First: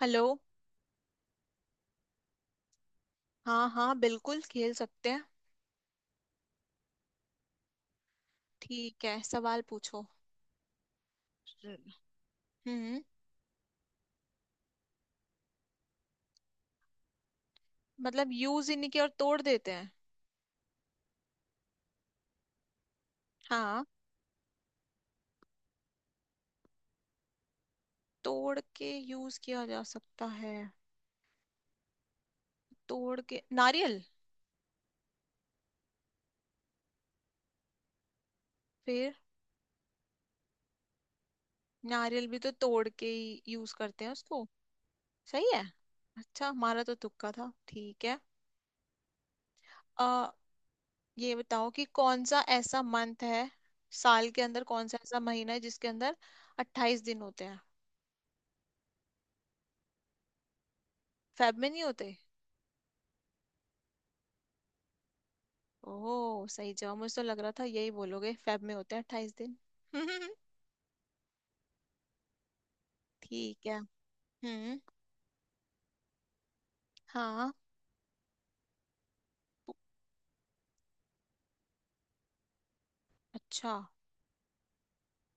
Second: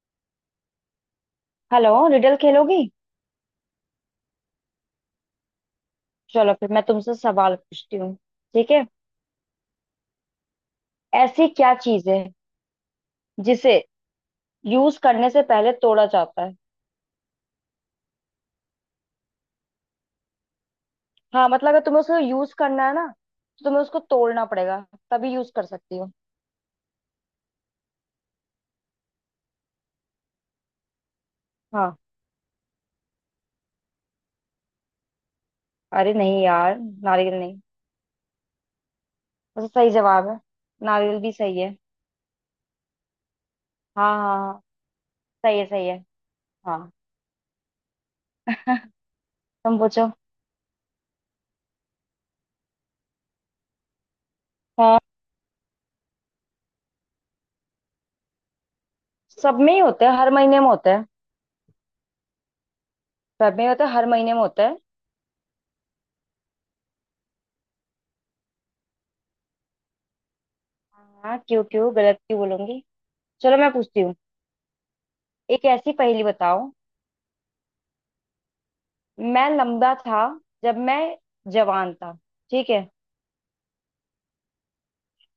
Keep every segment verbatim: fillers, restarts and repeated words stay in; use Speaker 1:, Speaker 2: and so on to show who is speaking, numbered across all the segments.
Speaker 1: Hello.
Speaker 2: Hello. Riddle खेलोगी?
Speaker 1: हाँ हाँ बिल्कुल खेल सकते हैं।
Speaker 2: चलो फिर मैं तुमसे सवाल पूछती हूँ। ठीक है।
Speaker 1: ठीक है, सवाल पूछो।
Speaker 2: ऐसी क्या चीज है
Speaker 1: हम्म।
Speaker 2: जिसे यूज करने से पहले तोड़ा जाता है?
Speaker 1: मतलब यूज ही नहीं किया और तोड़ देते हैं?
Speaker 2: हाँ, मतलब अगर तुम्हें उसको यूज करना है ना, तो तुम्हें
Speaker 1: हाँ।
Speaker 2: उसको तोड़ना पड़ेगा, तभी यूज कर सकती हो।
Speaker 1: तोड़ के यूज किया जा सकता है।
Speaker 2: हाँ।
Speaker 1: तोड़ के नारियल।
Speaker 2: अरे नहीं यार, नारियल नहीं।
Speaker 1: फिर?
Speaker 2: वैसे सही जवाब है, नारियल भी सही है।
Speaker 1: नारियल भी तो तोड़ के ही यूज करते हैं
Speaker 2: हाँ हाँ
Speaker 1: उसको।
Speaker 2: हाँ।
Speaker 1: सही
Speaker 2: सही
Speaker 1: है।
Speaker 2: है, सही है।
Speaker 1: अच्छा, हमारा
Speaker 2: हाँ।
Speaker 1: तो तुक्का था। ठीक है।
Speaker 2: तुम पूछो।
Speaker 1: आ, ये बताओ कि कौन सा ऐसा मंथ है, साल के अंदर कौन सा
Speaker 2: हाँ।
Speaker 1: ऐसा महीना है जिसके अंदर अट्ठाईस दिन होते हैं।
Speaker 2: सब में ही होते हैं, हर महीने में होते हैं।
Speaker 1: फेब में नहीं होते।
Speaker 2: सब में होते हैं, हर महीने में होते हैं।
Speaker 1: ओह सही जवाब, मुझे तो लग रहा था यही बोलोगे फेब में होते हैं अट्ठाईस दिन।
Speaker 2: हाँ, क्यों? क्यों गलत क्यों बोलूंगी? चलो
Speaker 1: ठीक
Speaker 2: मैं
Speaker 1: है।
Speaker 2: पूछती हूँ।
Speaker 1: हम्म।
Speaker 2: एक ऐसी पहेली बताओ।
Speaker 1: हाँ।
Speaker 2: मैं
Speaker 1: पु-
Speaker 2: लंबा था जब मैं जवान था। ठीक है।
Speaker 1: अच्छा।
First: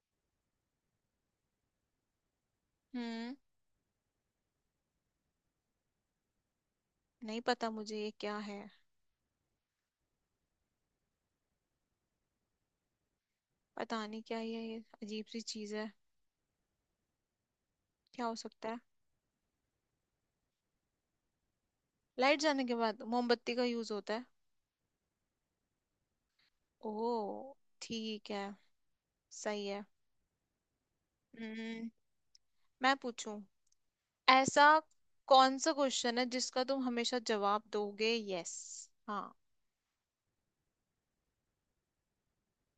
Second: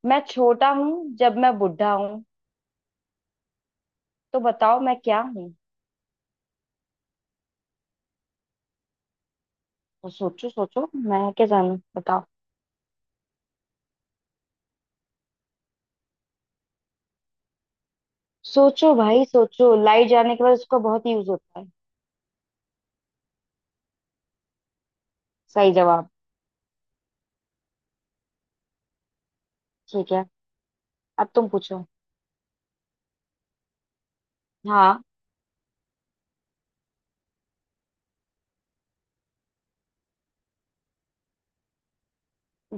Speaker 2: मैं छोटा हूँ जब मैं बुढ़ा हूँ।
Speaker 1: हम्म।
Speaker 2: तो बताओ मैं क्या हूँ?
Speaker 1: नहीं पता मुझे ये क्या है।
Speaker 2: तो सोचो सोचो, मैं क्या जानू, बताओ।
Speaker 1: पता नहीं क्या ये ये अजीब सी चीज है। क्या हो सकता है?
Speaker 2: सोचो भाई सोचो, लाइट जाने के बाद उसका बहुत यूज होता है।
Speaker 1: लाइट जाने के बाद मोमबत्ती का यूज होता है।
Speaker 2: सही जवाब।
Speaker 1: ओह। ठीक है। सही है।
Speaker 2: ठीक है, अब तुम पूछो।
Speaker 1: हम्म। मैं पूछूं? ऐसा
Speaker 2: हाँ।
Speaker 1: कौन सा क्वेश्चन है जिसका तुम हमेशा जवाब दोगे यस? हाँ।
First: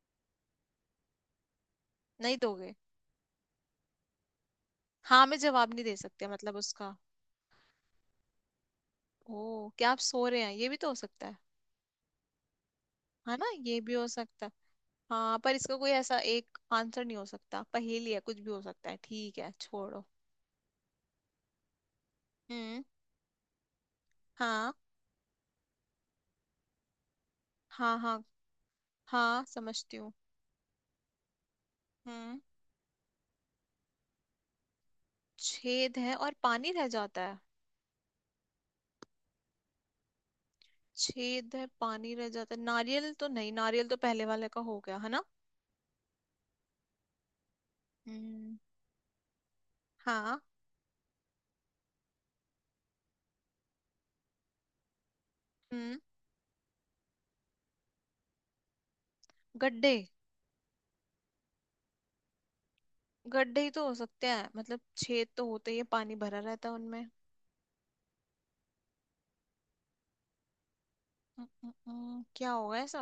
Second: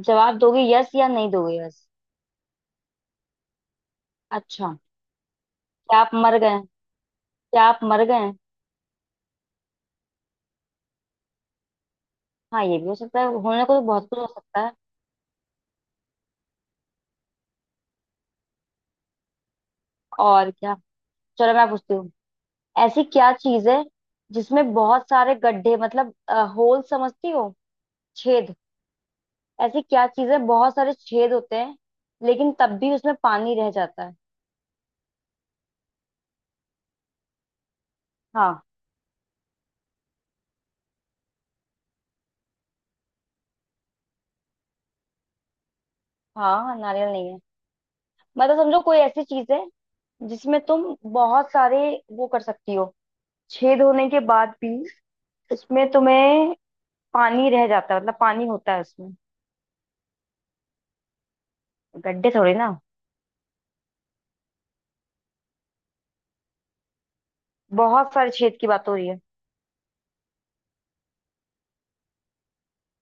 Speaker 2: जवाब दोगे यस या नहीं दोगे यस?
Speaker 1: नहीं दोगे।
Speaker 2: अच्छा।
Speaker 1: हाँ में जवाब नहीं दे
Speaker 2: क्या आप
Speaker 1: सकते
Speaker 2: मर
Speaker 1: मतलब
Speaker 2: गए?
Speaker 1: उसका।
Speaker 2: क्या आप मर गए?
Speaker 1: ओ, क्या आप सो रहे हैं, ये भी तो हो सकता है।
Speaker 2: हाँ, ये भी हो सकता है,
Speaker 1: है ना,
Speaker 2: होने को
Speaker 1: ये
Speaker 2: तो
Speaker 1: भी हो
Speaker 2: बहुत कुछ हो
Speaker 1: सकता है।
Speaker 2: सकता है।
Speaker 1: हाँ पर इसका कोई ऐसा एक आंसर नहीं हो सकता, पहेली है कुछ भी हो सकता है। ठीक है, छोड़ो।
Speaker 2: और क्या। चलो मैं पूछती हूँ।
Speaker 1: हम्म।
Speaker 2: ऐसी क्या चीज है जिसमें
Speaker 1: हाँ
Speaker 2: बहुत सारे गड्ढे, मतलब होल समझती हो,
Speaker 1: हाँ हाँ।
Speaker 2: छेद।
Speaker 1: हाँ
Speaker 2: ऐसी
Speaker 1: समझती
Speaker 2: क्या
Speaker 1: हूँ।
Speaker 2: चीज है बहुत सारे छेद होते हैं,
Speaker 1: हम्म।
Speaker 2: लेकिन तब भी उसमें पानी रह जाता है।
Speaker 1: छेद है और पानी रह जाता है?
Speaker 2: हाँ।
Speaker 1: छेद है पानी रह जाता है। नारियल तो नहीं, नारियल तो पहले वाले का हो गया है ना।
Speaker 2: हाँ, नारियल नहीं है।
Speaker 1: हम्म।
Speaker 2: मतलब समझो, कोई ऐसी चीज है
Speaker 1: हाँ।
Speaker 2: जिसमें तुम बहुत सारे वो कर सकती हो, छेद होने के बाद भी उसमें
Speaker 1: हम्म।
Speaker 2: तुम्हें पानी रह जाता है, मतलब पानी होता है उसमें।
Speaker 1: गड्ढे।
Speaker 2: गड्ढे थोड़े ना,
Speaker 1: गड्ढे ही तो हो सकते हैं, मतलब छेद तो होते ही है पानी भरा रहता है उनमें।
Speaker 2: बहुत सारे छेद की बात हो रही है।
Speaker 1: हम्म, हम्म, हम्म, क्या होगा ऐसा?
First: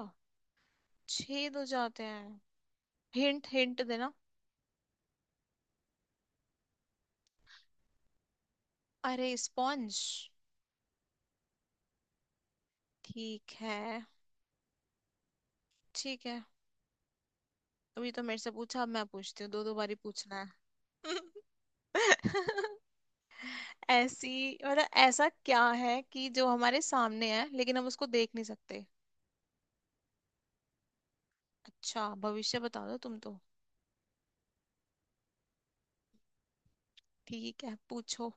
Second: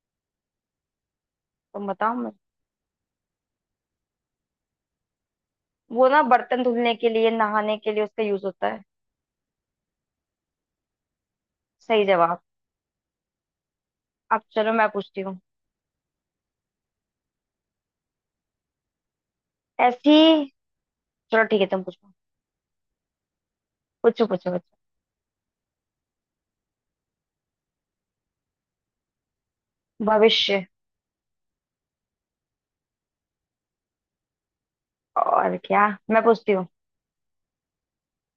Speaker 1: छेद हो
Speaker 2: तुम
Speaker 1: जाते
Speaker 2: बताओ। मैं,
Speaker 1: हैं। हिंट हिंट देना।
Speaker 2: वो ना, बर्तन धुलने के लिए, नहाने के लिए उसका यूज होता है।
Speaker 1: अरे स्पॉन्ज।
Speaker 2: सही जवाब।
Speaker 1: ठीक है।
Speaker 2: अब चलो मैं पूछती हूँ।
Speaker 1: ठीक है, अभी तो मेरे से पूछा अब मैं पूछती हूँ, दो दो बारी
Speaker 2: ऐसी,
Speaker 1: पूछना है।
Speaker 2: चलो ठीक है तुम पूछो। पूछो
Speaker 1: ऐसी।
Speaker 2: पूछो पूछो
Speaker 1: मतलब ऐसा क्या है कि जो हमारे सामने है लेकिन हम उसको देख नहीं सकते?
Speaker 2: भविष्य।
Speaker 1: अच्छा, भविष्य बता दो तुम तो।
Speaker 2: और क्या, मैं पूछती हूँ।
Speaker 1: ठीक है, पूछो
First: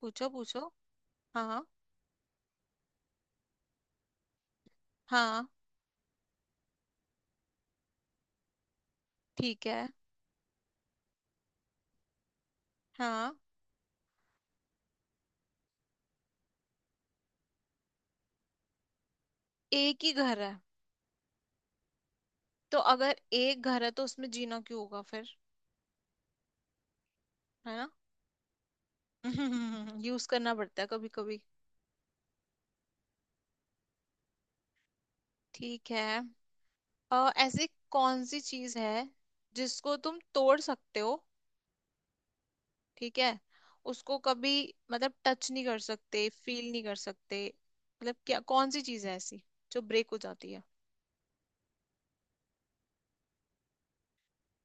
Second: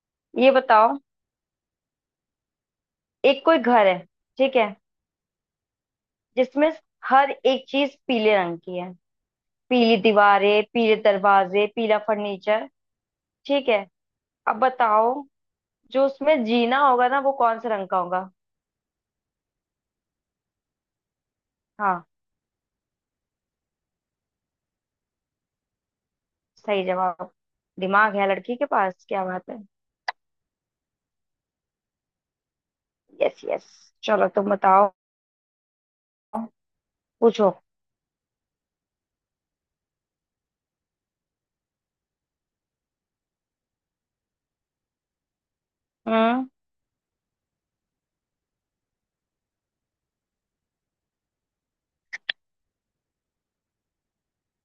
Speaker 1: पूछो
Speaker 2: ये
Speaker 1: पूछो।
Speaker 2: बताओ,
Speaker 1: हाँ।
Speaker 2: एक कोई घर है, ठीक है,
Speaker 1: हाँ।
Speaker 2: जिसमें हर एक चीज पीले रंग की है,
Speaker 1: ठीक है।
Speaker 2: पीली दीवारें, पीले दरवाजे, पीला फर्नीचर।
Speaker 1: हाँ।
Speaker 2: ठीक है, अब बताओ, जो उसमें जीना होगा ना, वो कौन से रंग का होगा?
Speaker 1: एक ही घर है?
Speaker 2: हाँ।
Speaker 1: तो अगर एक घर है तो उसमें जीना क्यों होगा फिर।
Speaker 2: सही जवाब।
Speaker 1: है ना?
Speaker 2: दिमाग है लड़की के पास, क्या बात है।
Speaker 1: यूज करना पड़ता है कभी कभी।
Speaker 2: Yes yes. चलो तुम बताओ।
Speaker 1: ठीक है। अ,
Speaker 2: पूछो।
Speaker 1: ऐसी कौन सी चीज है जिसको तुम तोड़ सकते हो, ठीक है, उसको कभी मतलब टच नहीं कर सकते
Speaker 2: हम्म।
Speaker 1: फील नहीं कर सकते। मतलब क्या, कौन सी चीज है ऐसी जो ब्रेक हो जाती है?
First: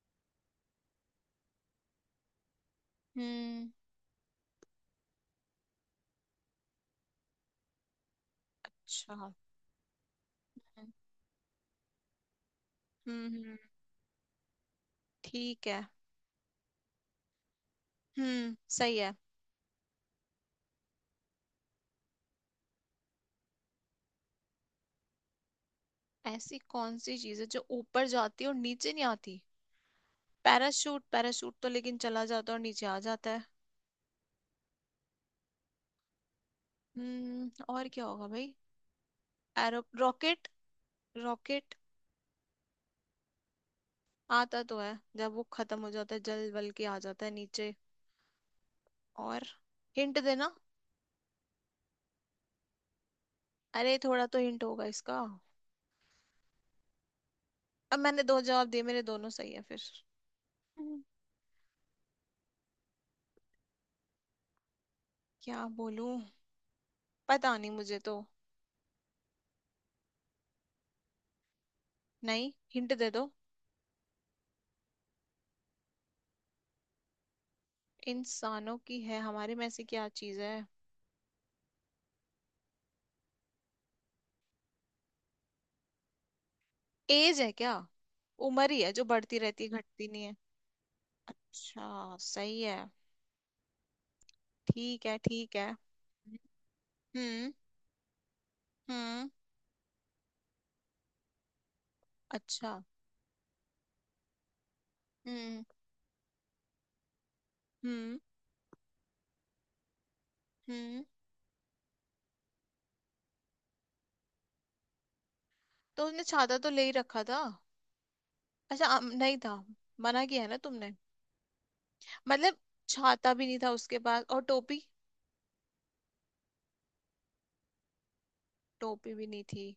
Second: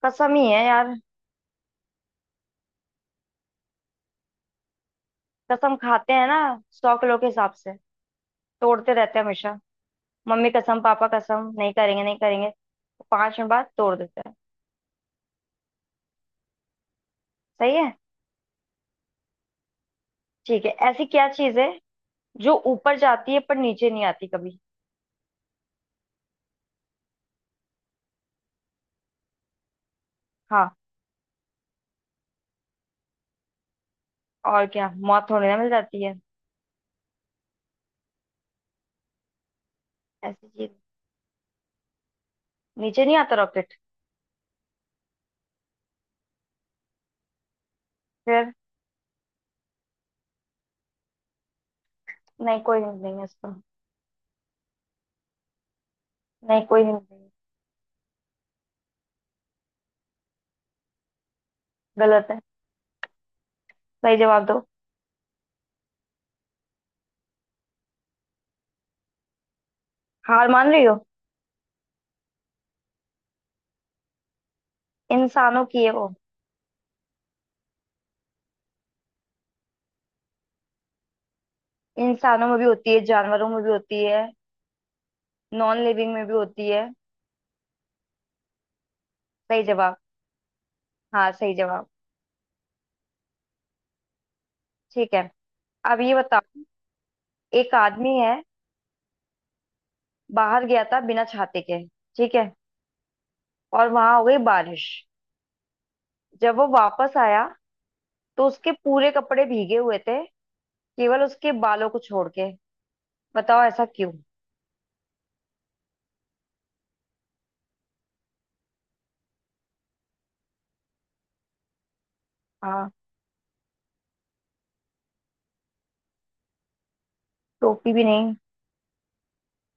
Speaker 2: कसम ही है यार।
Speaker 1: हम्म।
Speaker 2: कसम खाते हैं ना, सौ किलो के हिसाब से तोड़ते रहते हैं
Speaker 1: अच्छा।
Speaker 2: हमेशा। मम्मी कसम, पापा कसम, नहीं करेंगे नहीं करेंगे,
Speaker 1: हम्म।
Speaker 2: पांच मिनट
Speaker 1: हम्म।
Speaker 2: बाद तोड़ देते हैं।
Speaker 1: ठीक है।
Speaker 2: सही है।
Speaker 1: हम्म, सही है।
Speaker 2: ठीक है, ऐसी क्या चीज है जो ऊपर जाती है पर नीचे नहीं आती कभी?
Speaker 1: ऐसी कौन सी चीज है जो ऊपर जाती है और नीचे नहीं आती?
Speaker 2: हाँ,
Speaker 1: पैराशूट। पैराशूट तो लेकिन चला जाता है और नीचे आ जाता है।
Speaker 2: और क्या, मौत होने में मिल जाती है।
Speaker 1: हम्म, और क्या होगा भाई। Arrow rocket.
Speaker 2: ऐसी चीज।
Speaker 1: रॉकेट।
Speaker 2: नीचे नहीं आता रॉकेट।
Speaker 1: आता तो है, जब वो खत्म हो जाता है जल वल के आ जाता है नीचे।
Speaker 2: फिर?
Speaker 1: और? हिंट देना।
Speaker 2: नहीं, कोई हिंट नहीं है इसको।
Speaker 1: अरे थोड़ा तो हिंट होगा इसका।
Speaker 2: नहीं, कोई हिंट नहीं है।
Speaker 1: अब मैंने दो जवाब दिए, मेरे दोनों सही है फिर। हम्म।
Speaker 2: गलत है, सही जवाब दो।
Speaker 1: क्या बोलूं, पता नहीं मुझे तो।
Speaker 2: हार मान रही हो?
Speaker 1: नहीं, हिंट दे दो।
Speaker 2: इंसानों की है वो।
Speaker 1: इंसानों की है, हमारे में ऐसी क्या चीज है?
Speaker 2: इंसानों में भी होती है, जानवरों में भी होती है, नॉन लिविंग में भी होती है।
Speaker 1: एज है क्या? उम्र ही है जो बढ़ती रहती
Speaker 2: सही
Speaker 1: है
Speaker 2: जवाब।
Speaker 1: घटती नहीं है।
Speaker 2: हाँ, सही जवाब।
Speaker 1: अच्छा सही है। ठीक
Speaker 2: ठीक
Speaker 1: है
Speaker 2: है,
Speaker 1: ठीक है।
Speaker 2: अब ये बताओ।
Speaker 1: हम्म।
Speaker 2: एक आदमी है,
Speaker 1: हम्म।
Speaker 2: बाहर गया था बिना छाते के, ठीक है,
Speaker 1: अच्छा।
Speaker 2: और वहां हो गई बारिश।
Speaker 1: हम्म।
Speaker 2: जब वो वापस आया
Speaker 1: हम्म।
Speaker 2: तो उसके पूरे कपड़े भीगे हुए थे,
Speaker 1: हम्म।
Speaker 2: केवल उसके बालों को छोड़ के। बताओ ऐसा क्यों?
Speaker 1: तो उसने छाता तो ले ही रखा था। अच्छा अम, नहीं था। मना किया है ना तुमने। मतलब,
Speaker 2: आ,
Speaker 1: छाता भी नहीं था उसके पास और टोपी?
Speaker 2: टोपी भी नहीं।
Speaker 1: टोपी भी नहीं थी।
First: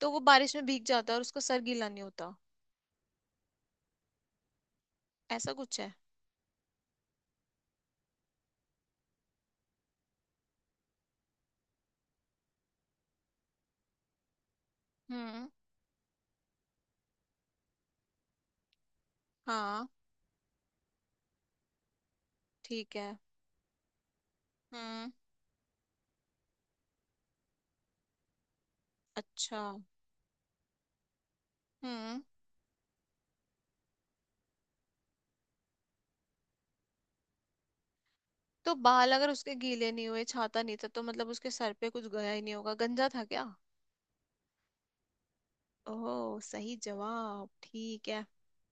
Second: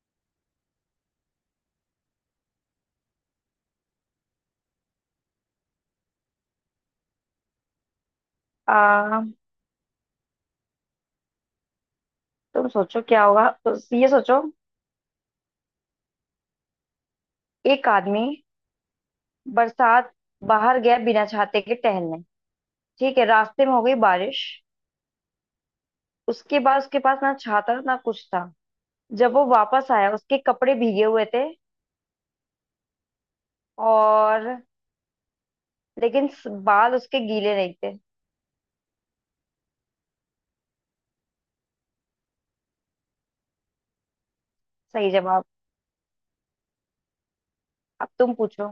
Speaker 1: तो वो बारिश में भीग जाता और उसका सर गीला नहीं होता, ऐसा कुछ है?
Speaker 2: आ, तुम सोचो क्या होगा उस- ये सोचो।
Speaker 1: हम्म।
Speaker 2: एक आदमी,
Speaker 1: हाँ।
Speaker 2: बरसात, बाहर गया बिना छाते के टहलने,
Speaker 1: ठीक है।
Speaker 2: ठीक है, रास्ते में हो गई बारिश,
Speaker 1: हम्म।
Speaker 2: उसके बाद उसके पास ना छाता ना कुछ था। जब वो
Speaker 1: अच्छा।
Speaker 2: वापस आया उसके कपड़े भीगे हुए थे,
Speaker 1: हम्म।
Speaker 2: और, लेकिन स- बाल उसके गीले नहीं थे।
Speaker 1: तो बाल अगर उसके गीले नहीं हुए छाता नहीं था तो मतलब उसके सर पे कुछ गया ही नहीं होगा, गंजा था क्या?
Speaker 2: सही जवाब।
Speaker 1: ओह सही जवाब, ठीक
Speaker 2: अब
Speaker 1: है।
Speaker 2: तुम पूछो।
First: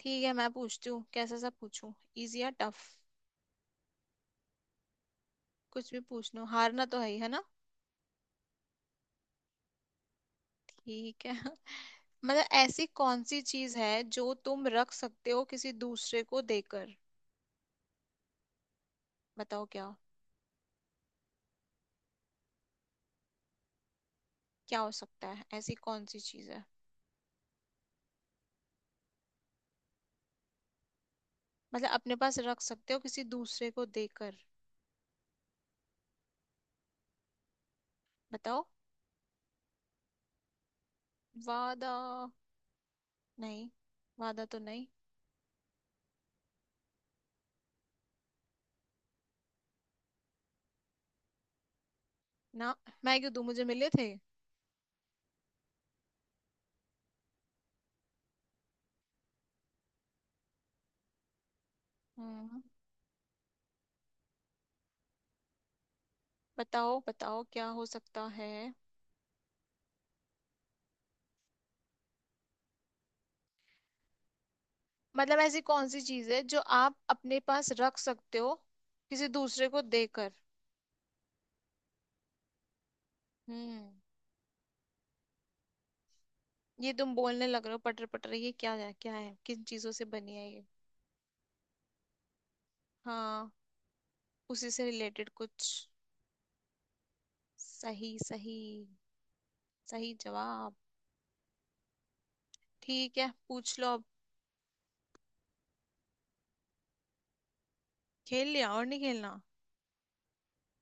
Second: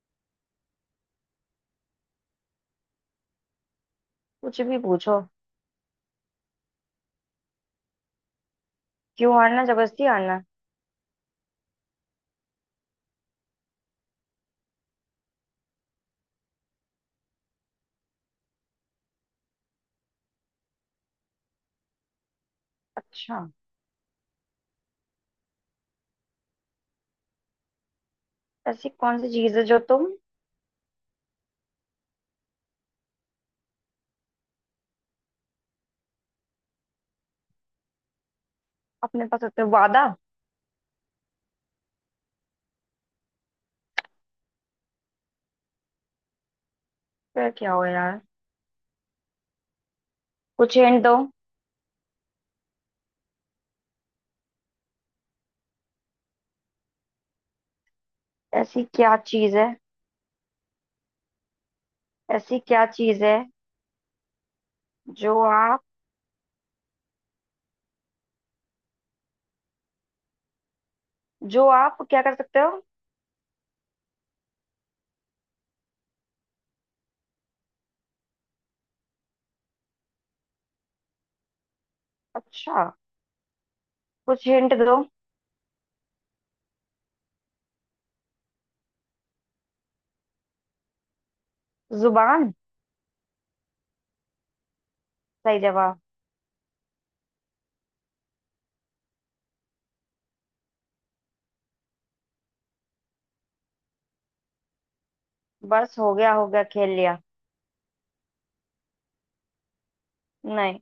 Speaker 1: ठीक है, मैं पूछती हूँ, कैसा सा पूछूं, इजी या टफ?
Speaker 2: कुछ भी पूछो।
Speaker 1: कुछ भी पूछ लो, हारना तो है ही है ना।
Speaker 2: क्यों हारना, जबरदस्ती हारना।
Speaker 1: ठीक है। मतलब ऐसी कौन सी चीज है जो तुम रख सकते हो किसी दूसरे को देकर? बताओ क्या?
Speaker 2: अच्छा,
Speaker 1: क्या हो सकता है, ऐसी कौन सी चीज है?
Speaker 2: ऐसी कौन सी चीज है जो तुम
Speaker 1: मतलब अपने पास रख सकते हो किसी दूसरे को देकर। बताओ।
Speaker 2: अपने पास रखते हो? वादा।
Speaker 1: वादा? नहीं। वादा तो नहीं।
Speaker 2: फिर क्या हो यार, कुछ हिंट दो।
Speaker 1: ना, मैं क्यों दूं मुझे मिले थे।
Speaker 2: ऐसी क्या चीज है, ऐसी
Speaker 1: हम्म।
Speaker 2: क्या चीज है जो आप,
Speaker 1: बताओ बताओ क्या हो सकता है।
Speaker 2: जो आप क्या कर सकते हो?
Speaker 1: मतलब ऐसी कौन सी चीज है जो आप अपने पास रख सकते हो किसी दूसरे को देकर?
Speaker 2: अच्छा,
Speaker 1: हम्म।
Speaker 2: कुछ हिंट दो।
Speaker 1: ये तुम बोलने लग रहे हो पटर पटर, ये क्या है, क्या है, किन चीजों से बनी है ये?
Speaker 2: जुबान।
Speaker 1: हाँ। उसी से रिलेटेड
Speaker 2: सही
Speaker 1: कुछ।
Speaker 2: जवाब।
Speaker 1: सही सही। सही जवाब। ठीक है, पूछ लो अब।
Speaker 2: बस, हो गया, हो गया, खेल लिया।
Speaker 1: खेल लिया और नहीं खेलना?
Speaker 2: नहीं।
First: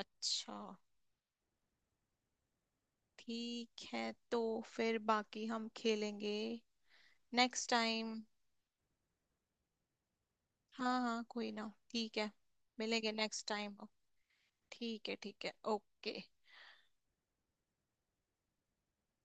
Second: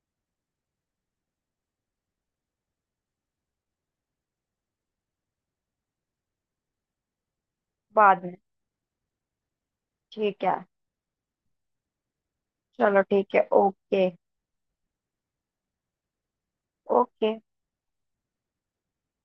Speaker 1: अच्छा। ठीक है। तो फिर बाकी हम खेलेंगे नेक्स्ट टाइम।
Speaker 2: बाद में। ठीक है।
Speaker 1: हाँ हाँ कोई ना, ठीक है।
Speaker 2: चलो
Speaker 1: मिलेंगे
Speaker 2: ठीक
Speaker 1: नेक्स्ट
Speaker 2: है,
Speaker 1: टाइम।
Speaker 2: ओके।
Speaker 1: ठीक है ठीक है ओके।
Speaker 2: ओके।